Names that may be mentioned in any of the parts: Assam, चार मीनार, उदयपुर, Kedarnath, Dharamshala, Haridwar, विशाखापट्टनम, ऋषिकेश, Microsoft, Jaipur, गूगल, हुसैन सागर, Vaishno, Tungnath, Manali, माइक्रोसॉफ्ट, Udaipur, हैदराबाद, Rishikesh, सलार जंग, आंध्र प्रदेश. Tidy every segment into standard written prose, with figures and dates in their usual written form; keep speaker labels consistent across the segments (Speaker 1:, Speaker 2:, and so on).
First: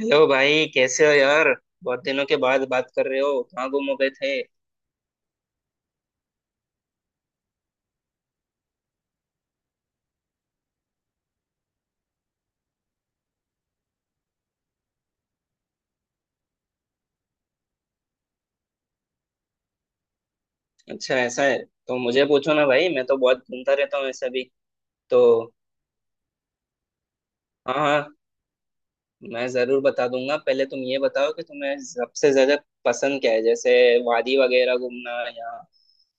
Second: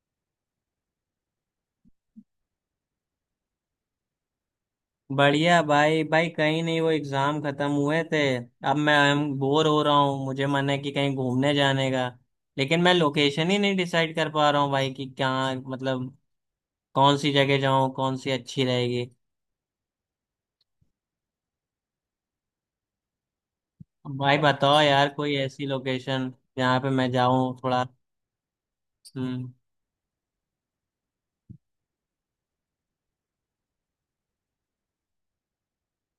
Speaker 1: Hello भाई, कैसे हो यार? बहुत दिनों के बाद बात कर रहे हो, कहाँ गुम हो गए थे?
Speaker 2: बढ़िया भाई भाई, कहीं नहीं। वो एग्जाम खत्म हुए थे, अब मैं बोर हो रहा हूँ, मुझे मन है कि कहीं घूमने जाने का। लेकिन मैं लोकेशन ही नहीं डिसाइड कर पा रहा हूँ भाई कि क्या मतलब, कौन सी जगह जाऊँ, कौन सी अच्छी रहेगी।
Speaker 1: अच्छा, ऐसा है तो मुझे पूछो ना भाई, मैं तो बहुत घूमता रहता हूँ ऐसा
Speaker 2: भाई
Speaker 1: भी।
Speaker 2: बताओ यार,
Speaker 1: तो
Speaker 2: कोई ऐसी लोकेशन जहाँ पे मैं जाऊँ
Speaker 1: हाँ
Speaker 2: थोड़ा।
Speaker 1: हाँ, मैं
Speaker 2: हम्म।
Speaker 1: जरूर बता दूंगा। पहले तुम ये बताओ कि तुम्हें सबसे ज्यादा पसंद क्या है, जैसे वादी वगैरह घूमना या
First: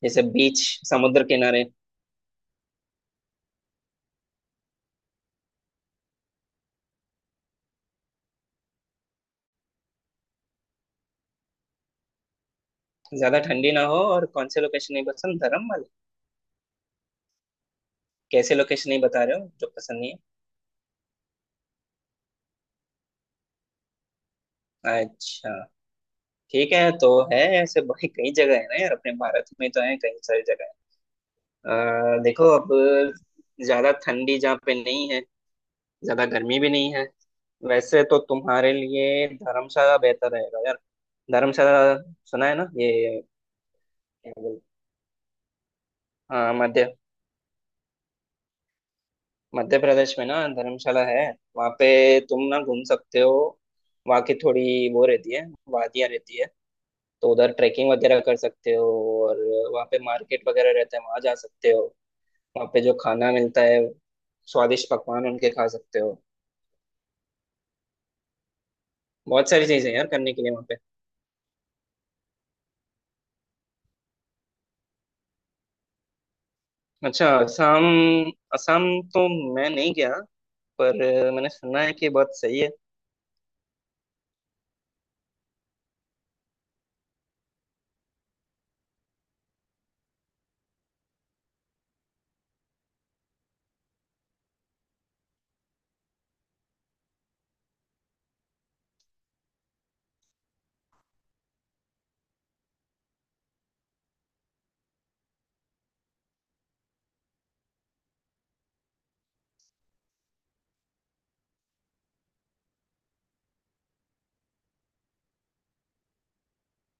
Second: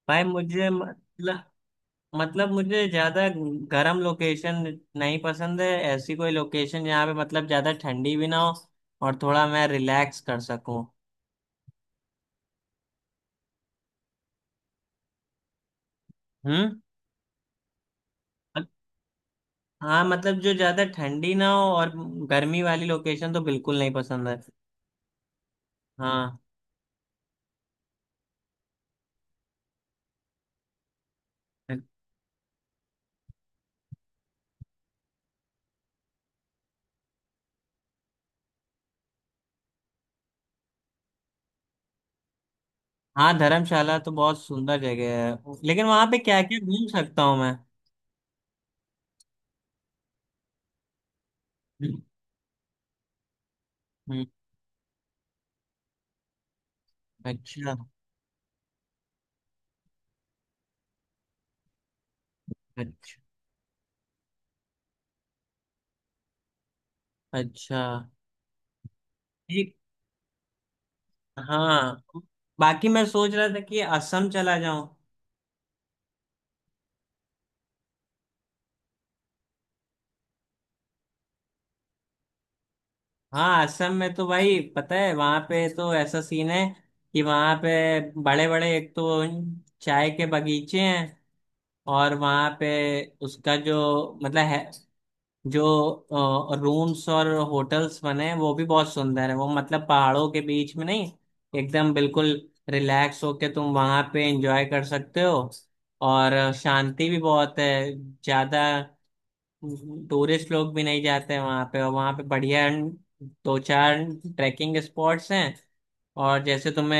Speaker 1: जैसे
Speaker 2: भाई
Speaker 1: बीच,
Speaker 2: मुझे
Speaker 1: समुद्र
Speaker 2: मतलब
Speaker 1: किनारे।
Speaker 2: मतलब मुझे ज्यादा गर्म लोकेशन नहीं पसंद है। ऐसी कोई लोकेशन जहाँ पे मतलब ज्यादा ठंडी भी ना हो और थोड़ा मैं रिलैक्स कर सकूँ।
Speaker 1: ज्यादा ठंडी ना हो, और कौन से लोकेशन नहीं पसंद, धर्म वाले?
Speaker 2: हम्म।
Speaker 1: कैसे लोकेशन नहीं बता रहे हो जो पसंद
Speaker 2: हाँ,
Speaker 1: नहीं
Speaker 2: मतलब जो ज्यादा ठंडी ना हो, और गर्मी वाली लोकेशन तो बिल्कुल नहीं पसंद है।
Speaker 1: है? अच्छा,
Speaker 2: हाँ।
Speaker 1: ठीक है। तो है ऐसे भाई, कई जगह है ना यार, अपने भारत में तो है कई सारी जगह। देखो अब, ज्यादा ठंडी जहाँ पे नहीं है, ज्यादा गर्मी भी नहीं है, वैसे तो तुम्हारे लिए धर्मशाला बेहतर रहेगा यार। धर्मशाला, सुना है ना ये?
Speaker 2: हाँ, धर्मशाला तो
Speaker 1: क्या
Speaker 2: बहुत
Speaker 1: बोल।
Speaker 2: सुंदर जगह है, लेकिन वहां पे क्या
Speaker 1: हाँ,
Speaker 2: क्या घूम
Speaker 1: मध्य
Speaker 2: सकता हूँ मैं?
Speaker 1: मध्य प्रदेश में ना धर्मशाला है। वहाँ पे तुम ना घूम सकते हो, वहाँ
Speaker 2: हम्म।
Speaker 1: की थोड़ी वो रहती है, वादियाँ रहती है। तो उधर
Speaker 2: अच्छा।
Speaker 1: ट्रैकिंग वगैरह कर सकते हो, और वहाँ पे मार्केट वगैरह रहता है, वहाँ जा सकते हो। वहाँ पे जो
Speaker 2: अच्छा।
Speaker 1: खाना मिलता है, स्वादिष्ट पकवान उनके खा सकते हो।
Speaker 2: अच्छा।
Speaker 1: बहुत सारी
Speaker 2: ठीक।
Speaker 1: चीजें हैं यार करने के लिए वहाँ पे।
Speaker 2: हाँ। बाकी मैं सोच रहा था कि असम चला जाऊं।
Speaker 1: अच्छा असम। असम तो मैं नहीं गया, पर मैंने सुना है कि बहुत सही है।
Speaker 2: हाँ, असम में तो भाई पता है, वहां पे तो ऐसा सीन है कि वहां पे बड़े बड़े एक तो चाय के बगीचे हैं। और वहां पे उसका जो मतलब है, जो रूम्स और होटल्स बने हैं वो भी बहुत सुंदर है। वो मतलब पहाड़ों के बीच में नहीं, एकदम बिल्कुल रिलैक्स होके तुम वहां पे एंजॉय कर सकते हो। और शांति भी बहुत है, ज्यादा टूरिस्ट लोग भी नहीं जाते हैं वहां पे। और वहां पे बढ़िया दो चार ट्रैकिंग स्पॉट्स हैं। और जैसे तुम्हें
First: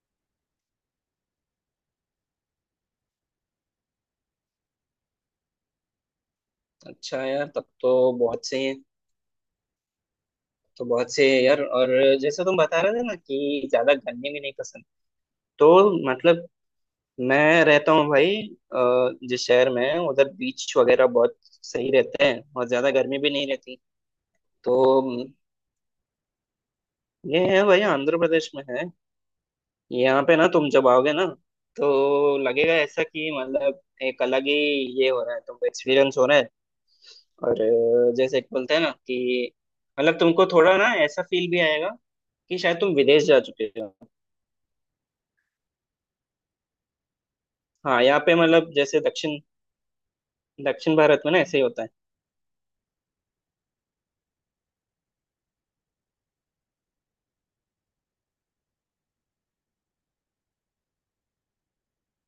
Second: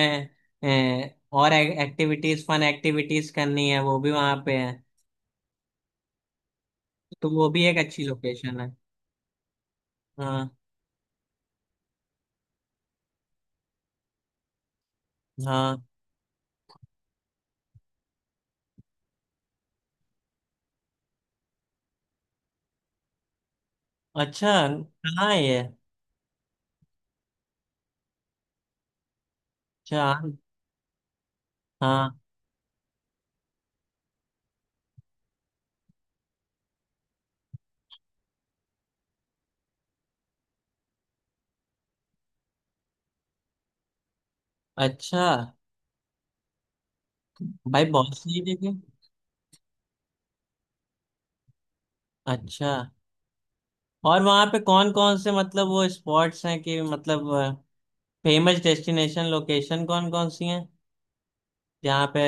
Speaker 2: और एक्टिविटीज, फन एक्टिविटीज करनी है, वो भी वहां पे है।
Speaker 1: अच्छा
Speaker 2: तो
Speaker 1: यार,
Speaker 2: वो भी
Speaker 1: तब
Speaker 2: एक अच्छी
Speaker 1: तो बहुत
Speaker 2: लोकेशन
Speaker 1: सही
Speaker 2: है।
Speaker 1: है।
Speaker 2: हाँ।
Speaker 1: तो बहुत सही है यार। और जैसे तुम बता रहे थे ना कि ज्यादा गर्मी भी नहीं पसंद, तो
Speaker 2: हाँ।
Speaker 1: मतलब मैं रहता हूँ भाई जिस शहर में, उधर बीच वगैरह बहुत सही रहते हैं और ज्यादा गर्मी भी नहीं रहती।
Speaker 2: अच्छा,
Speaker 1: तो
Speaker 2: कहाँ है ये?
Speaker 1: ये है भाई, आंध्र प्रदेश में है।
Speaker 2: अच्छा।
Speaker 1: यहाँ पे ना तुम जब आओगे ना, तो
Speaker 2: हाँ।
Speaker 1: लगेगा ऐसा कि मतलब एक अलग ही ये हो रहा है, तुमको एक्सपीरियंस हो रहा है। और जैसे एक बोलते हैं ना कि मतलब तुमको थोड़ा ना ऐसा फील भी आएगा कि शायद तुम विदेश जा चुके हो।
Speaker 2: अच्छा, भाई
Speaker 1: हाँ,
Speaker 2: बहुत
Speaker 1: यहाँ पे
Speaker 2: सही
Speaker 1: मतलब
Speaker 2: जगह।
Speaker 1: जैसे दक्षिण दक्षिण भारत में ना ऐसे ही होता है।
Speaker 2: अच्छा, और वहाँ पे कौन कौन से मतलब वो स्पॉट्स हैं, कि मतलब फेमस डेस्टिनेशन लोकेशन कौन कौन सी हैं जहाँ पे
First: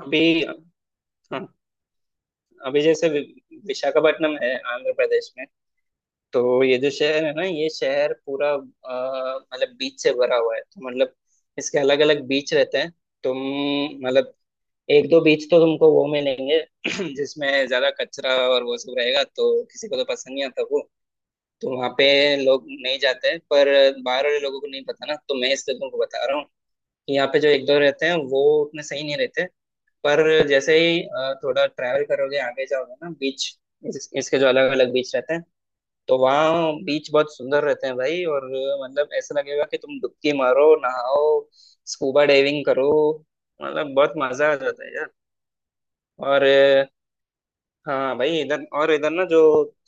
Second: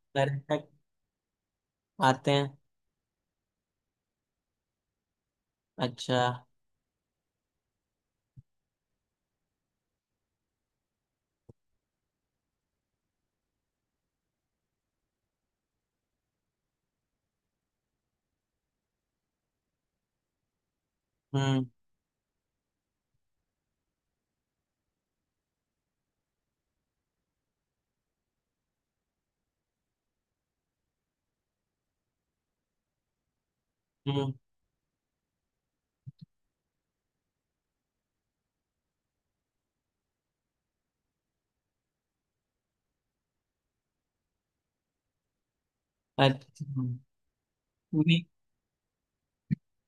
Speaker 1: अभी
Speaker 2: पर्यटक
Speaker 1: हाँ,
Speaker 2: आते हैं?
Speaker 1: अभी जैसे विशाखापट्टनम है आंध्र प्रदेश में।
Speaker 2: अच्छा।
Speaker 1: तो ये जो शहर है ना, ये शहर पूरा मतलब बीच से भरा हुआ है। तो मतलब इसके अलग अलग बीच रहते हैं। तुम मतलब एक दो बीच तो तुमको वो मिलेंगे जिसमें ज्यादा कचरा और वो सब रहेगा, तो किसी को तो पसंद नहीं आता वो।
Speaker 2: हम्म।
Speaker 1: तो वहाँ पे लोग नहीं जाते हैं, पर बाहर वाले लोगों को नहीं पता ना, तो मैं इसलिए तुमको बता रहा हूँ कि यहाँ पे जो एक दो रहते हैं वो उतने सही नहीं रहते। पर जैसे ही थोड़ा ट्रैवल करोगे आगे जाओगे ना बीच,
Speaker 2: हम्म।
Speaker 1: इसके जो अलग अलग बीच रहते हैं, तो वहाँ बीच बहुत सुंदर रहते हैं भाई। और मतलब ऐसा लगेगा कि तुम डुबकी मारो, नहाओ, स्कूबा डाइविंग करो। मतलब बहुत मजा आ जाता है यार। और
Speaker 2: अच्छा। हम्म।
Speaker 1: हाँ भाई, इधर और इधर ना जो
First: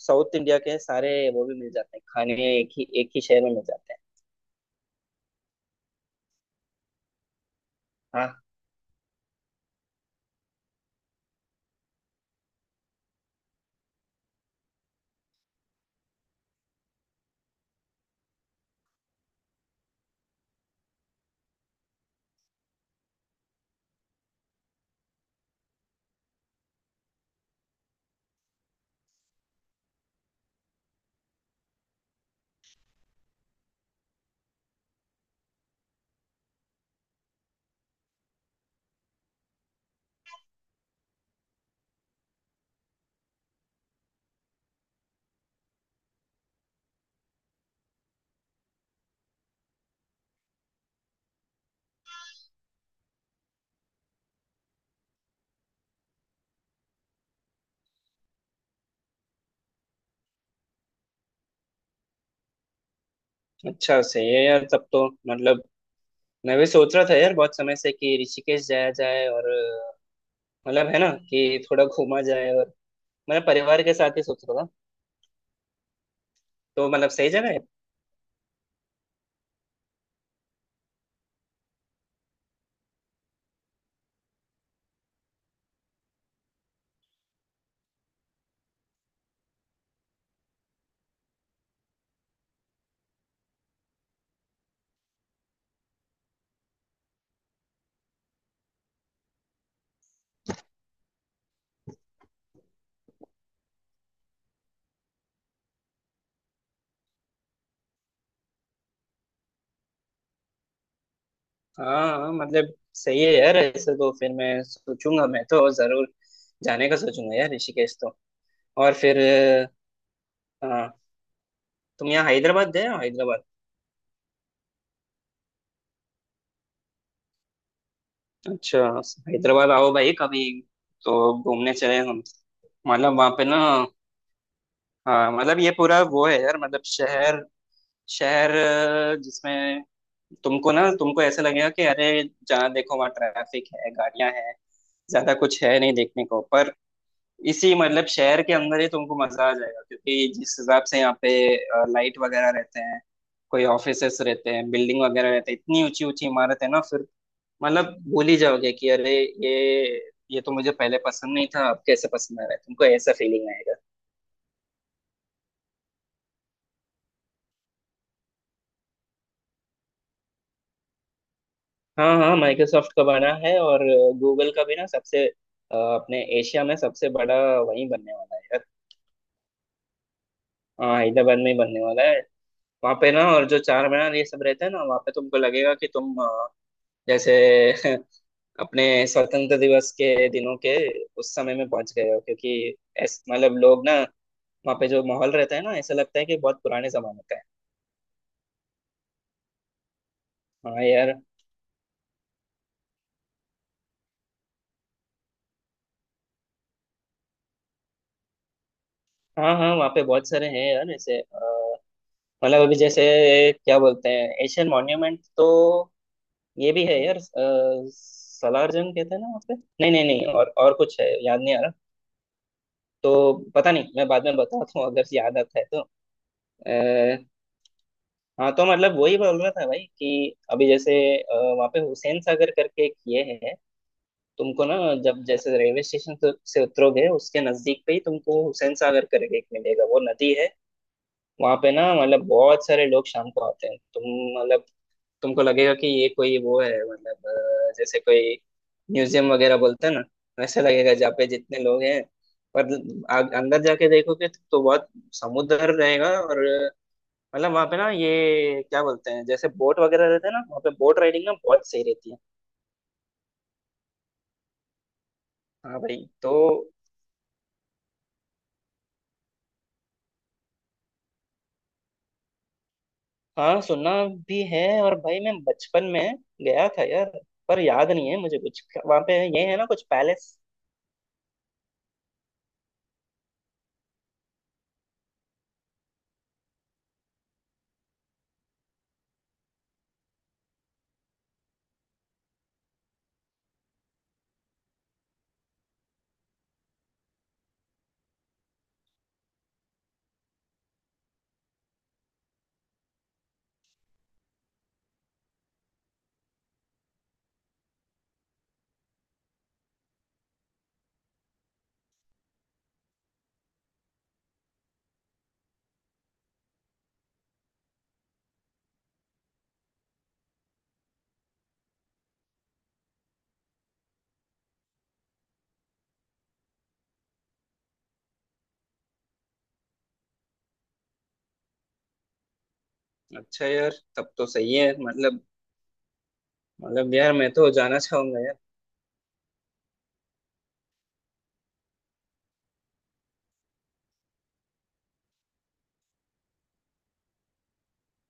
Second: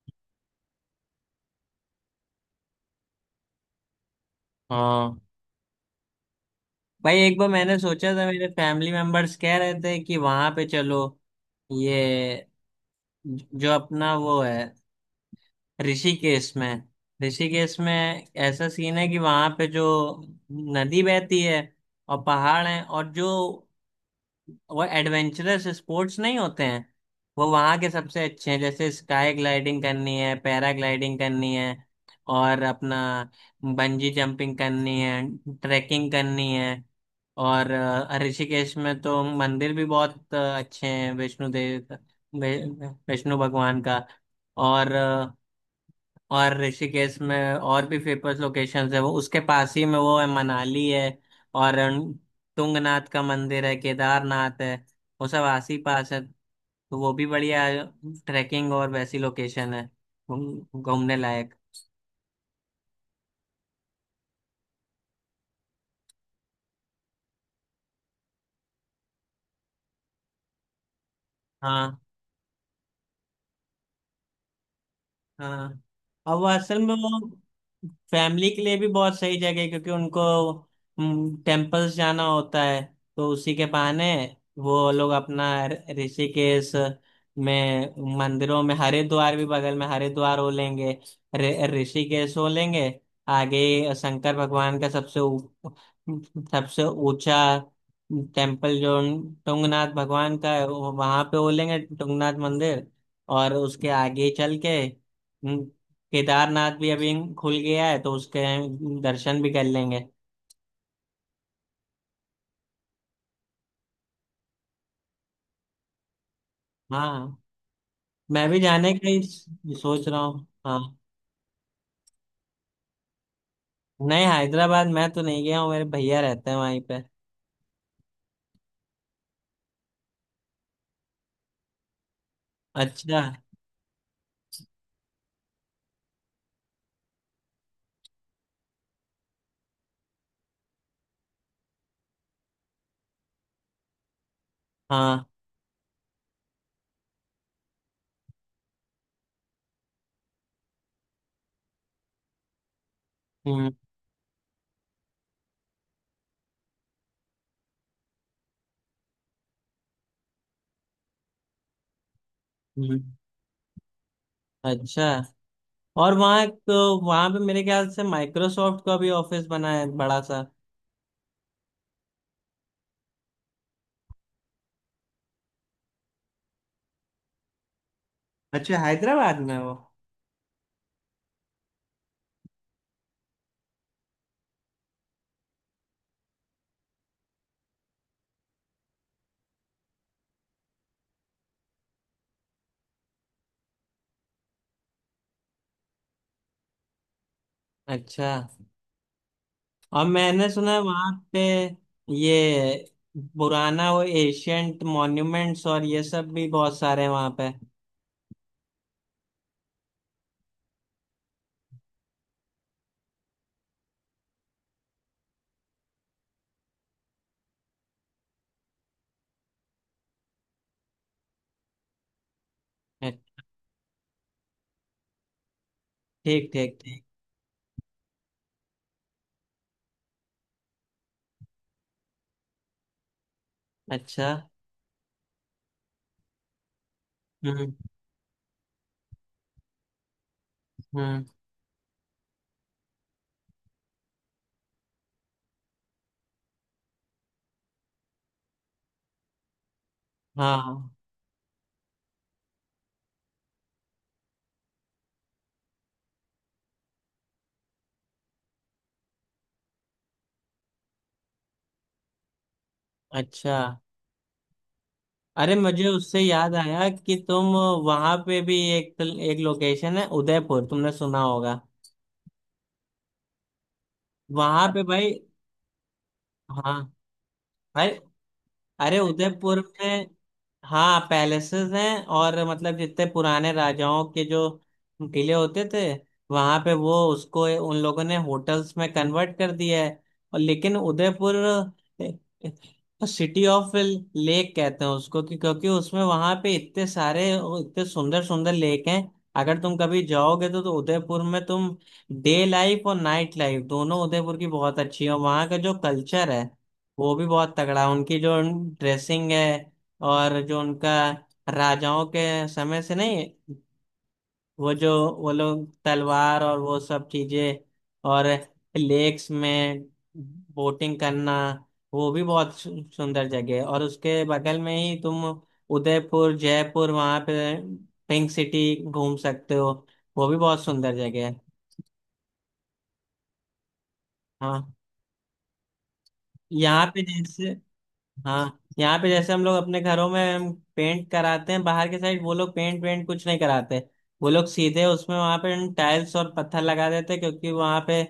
Speaker 1: साउथ इंडिया के हैं, सारे वो भी मिल जाते हैं खाने, एक ही शहर में मिल जाते हैं।
Speaker 2: हाँ, भाई एक बार मैंने सोचा था,
Speaker 1: हाँ,
Speaker 2: मेरे फैमिली मेंबर्स कह रहे थे कि वहाँ पे चलो, ये जो अपना वो है, ऋषिकेश में। ऋषिकेश में ऐसा सीन है कि वहां पे जो नदी बहती है, और पहाड़ हैं, और जो वो एडवेंचरस स्पोर्ट्स नहीं होते हैं, वो वहाँ के सबसे अच्छे हैं। जैसे स्काई ग्लाइडिंग करनी है, पैरा ग्लाइडिंग करनी है, और अपना बंजी जंपिंग करनी है, ट्रैकिंग करनी है। और ऋषिकेश में तो मंदिर भी बहुत अच्छे हैं। वैष्णो भगवान का। और और ऋषिकेश में और भी फेमस लोकेशंस है, वो उसके पास ही में वो है, मनाली है। और तुंगनाथ का मंदिर है, केदारनाथ है, वो सब आस ही पास है। तो वो भी बढ़िया ट्रैकिंग और वैसी लोकेशन है, घूमने लायक।
Speaker 1: अच्छा, सही है यार। तब तो मतलब मैं भी सोच रहा था यार बहुत समय से कि ऋषिकेश जाया जाए, और मतलब है ना कि थोड़ा
Speaker 2: हाँ।
Speaker 1: घूमा जाए, और मैं परिवार के साथ ही सोच रहा था।
Speaker 2: हाँ, और वो असल
Speaker 1: तो
Speaker 2: में
Speaker 1: मतलब
Speaker 2: वो
Speaker 1: सही जगह है।
Speaker 2: फैमिली के लिए भी बहुत सही जगह है, क्योंकि उनको टेम्पल्स जाना होता है। तो उसी के बहाने वो लोग अपना ऋषिकेश में मंदिरों में, हरिद्वार भी बगल में, हरिद्वार हो लेंगे, ऋषिकेश हो लेंगे, आगे शंकर भगवान का सबसे सबसे ऊंचा टेम्पल जो टुंगनाथ भगवान का है, वहां पे हो लेंगे, टुंगनाथ मंदिर। और उसके आगे चल के केदारनाथ भी अभी खुल गया है, तो उसके दर्शन भी कर लेंगे।
Speaker 1: हाँ हाँ, मतलब सही है यार। ऐसे तो फिर मैं सोचूंगा, मैं तो जरूर जाने का सोचूंगा
Speaker 2: हाँ,
Speaker 1: यार ऋषिकेश तो।
Speaker 2: मैं भी जाने
Speaker 1: और
Speaker 2: का
Speaker 1: फिर
Speaker 2: ही सोच रहा हूँ। हाँ।
Speaker 1: हाँ, तुम यहाँ हैदराबाद गए हो, हैदराबाद?
Speaker 2: नहीं, हैदराबाद मैं तो नहीं गया हूँ, मेरे भैया रहते हैं वहीं पे।
Speaker 1: अच्छा, हैदराबाद आओ भाई कभी, तो घूमने चले हम। मतलब
Speaker 2: अच्छा।
Speaker 1: वहाँ पे ना, हाँ मतलब ये पूरा वो है यार, मतलब शहर शहर जिसमें तुमको ना, तुमको ऐसे लगेगा कि अरे जहाँ देखो वहाँ ट्रैफिक है, गाड़ियां हैं,
Speaker 2: हाँ।
Speaker 1: ज्यादा कुछ है नहीं देखने को। पर इसी मतलब शहर के अंदर ही तुमको मजा आ जाएगा, क्योंकि जिस हिसाब से यहाँ पे लाइट वगैरह रहते हैं, कोई
Speaker 2: हम्म।
Speaker 1: ऑफिसेस रहते हैं, बिल्डिंग वगैरह रहते हैं, इतनी ऊंची ऊंची इमारत है ना, फिर मतलब भूल ही जाओगे कि अरे ये ये तो मुझे पहले पसंद नहीं था, अब कैसे पसंद आ रहा है तुमको,
Speaker 2: हम्म।
Speaker 1: ऐसा फीलिंग आएगा।
Speaker 2: अच्छा, और वहाँ तो वहाँ पे मेरे ख्याल से माइक्रोसॉफ्ट का भी ऑफिस बना है बड़ा सा।
Speaker 1: हाँ हाँ, माइक्रोसॉफ्ट का बना है, और गूगल का भी ना सबसे अपने एशिया में सबसे बड़ा वही बनने वाला है यार।
Speaker 2: अच्छा, हैदराबाद में वो।
Speaker 1: हाँ हैदराबाद में ही बनने वाला है। वहाँ पे ना, और जो चार मीनार ये सब रहते हैं ना, वहाँ पे तुमको लगेगा कि तुम जैसे अपने स्वतंत्र दिवस के दिनों के उस समय में पहुंच गए हो, क्योंकि ऐस मतलब लोग ना वहाँ पे जो माहौल रहता है ना, ऐसा लगता है कि बहुत पुराने जमाने का है।
Speaker 2: अच्छा, और मैंने सुना है
Speaker 1: हाँ
Speaker 2: वहाँ
Speaker 1: यार।
Speaker 2: पे ये पुराना वो एशियंट मॉन्यूमेंट्स और ये सब भी बहुत सारे हैं वहाँ पे।
Speaker 1: हाँ हाँ, वहाँ पे बहुत सारे हैं यार ऐसे। मतलब अभी जैसे क्या बोलते हैं एशियन मॉन्यूमेंट, तो ये भी है यार। सलार जंग कहते हैं ना वहाँ पे, नहीं नहीं नहीं, और और कुछ है याद नहीं आ रहा।
Speaker 2: अ-
Speaker 1: तो पता नहीं, मैं बाद में बताता हूँ अगर याद आता है तो।
Speaker 2: ठीक ठीक ठीक।
Speaker 1: हाँ, तो मतलब वही बोल रहा था भाई कि अभी जैसे वहाँ पे हुसैन सागर करके एक ये है।
Speaker 2: अच्छा।
Speaker 1: तुमको ना जब जैसे रेलवे स्टेशन से उतरोगे, उसके
Speaker 2: हम्म।
Speaker 1: नजदीक पे ही तुमको हुसैन सागर करके एक मिलेगा, वो नदी है।
Speaker 2: हम्म।
Speaker 1: वहाँ पे ना मतलब बहुत सारे लोग शाम को आते हैं। तुम मतलब तुमको लगेगा कि ये कोई वो है, मतलब जैसे कोई म्यूजियम वगैरह बोलते हैं ना, वैसे
Speaker 2: हाँ।
Speaker 1: लगेगा जहाँ पे जितने लोग हैं। पर अंदर जाके देखोगे तो बहुत समुद्र रहेगा और मतलब वहां पे ना, ये क्या बोलते हैं, जैसे बोट वगैरह रहते हैं ना, वहां पे बोट राइडिंग ना बहुत सही रहती है।
Speaker 2: अच्छा, अरे
Speaker 1: हाँ
Speaker 2: मुझे
Speaker 1: भाई।
Speaker 2: उससे
Speaker 1: तो
Speaker 2: याद आया कि तुम, वहां पे भी एक एक लोकेशन है, उदयपुर, तुमने सुना होगा।
Speaker 1: हाँ, सुना भी है,
Speaker 2: वहां पे
Speaker 1: और
Speaker 2: भाई।
Speaker 1: भाई मैं बचपन में गया
Speaker 2: हाँ
Speaker 1: था यार, पर
Speaker 2: भाई,
Speaker 1: याद नहीं है मुझे कुछ।
Speaker 2: अरे
Speaker 1: वहां पे ये है
Speaker 2: उदयपुर
Speaker 1: ना कुछ
Speaker 2: में
Speaker 1: पैलेस?
Speaker 2: हाँ पैलेसेस हैं, और मतलब जितने पुराने राजाओं के जो किले होते थे वहां पे, वो उसको उन लोगों ने होटल्स में कन्वर्ट कर दिया है। और लेकिन उदयपुर सिटी ऑफ लेक कहते हैं उसको, कि क्योंकि उसमें वहां पे इतने सारे इतने सुंदर सुंदर लेक हैं। अगर तुम कभी जाओगे तो उदयपुर में तुम डे लाइफ और नाइट लाइफ दोनों उदयपुर की बहुत अच्छी है। और वहाँ का जो कल्चर है वो भी बहुत तगड़ा है, उनकी जो ड्रेसिंग है, और जो उनका राजाओं के समय से नहीं, वो जो, वो लोग तलवार और वो सब चीजें, और लेक्स में बोटिंग करना, वो भी बहुत सुंदर जगह है। और उसके बगल में ही तुम उदयपुर जयपुर, वहां पे पिंक सिटी घूम सकते हो, वो भी बहुत सुंदर जगह है।
Speaker 1: अच्छा यार, तब तो सही
Speaker 2: हाँ।
Speaker 1: है मतलब।
Speaker 2: यहाँ
Speaker 1: मतलब
Speaker 2: पे
Speaker 1: यार मैं
Speaker 2: जैसे
Speaker 1: तो जाना चाहूंगा।
Speaker 2: हाँ यहाँ पे जैसे हम लोग अपने घरों में हम पेंट कराते हैं बाहर के साइड, वो लोग पेंट वेंट कुछ नहीं कराते। वो लोग सीधे उसमें वहां पे टाइल्स और पत्थर लगा देते हैं, क्योंकि वहां पे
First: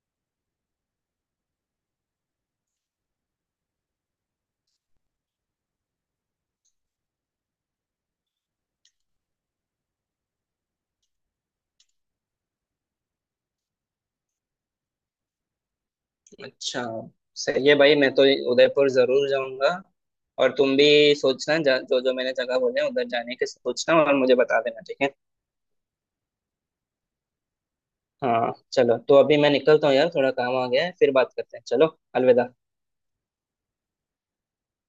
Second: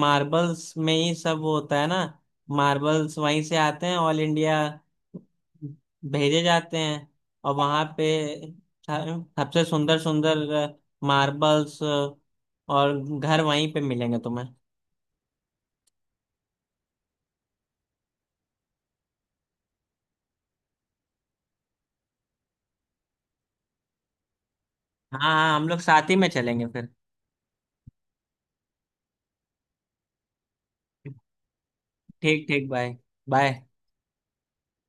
Speaker 2: मार्बल्स में ही सब वो होता है ना। मार्बल्स वहीं से आते हैं, ऑल इंडिया भेजे जाते हैं। और वहां पे स- सबसे सुंदर सुंदर मार्बल्स और घर वहीं पे मिलेंगे तुम्हें।
Speaker 1: यार अच्छा, सही है भाई, मैं तो उदयपुर जरूर जाऊंगा। और तुम भी सोचना जो जो मैंने जगह बोले उधर जाने के सोचना, और मुझे बता देना, ठीक है?
Speaker 2: हाँ हाँ, हम लोग साथ ही में चलेंगे फिर।
Speaker 1: हाँ चलो, तो अभी मैं निकलता हूँ यार, थोड़ा काम आ गया है, फिर बात करते हैं। चलो
Speaker 2: ठीक
Speaker 1: अलविदा।
Speaker 2: ठीक। बाय। बाय।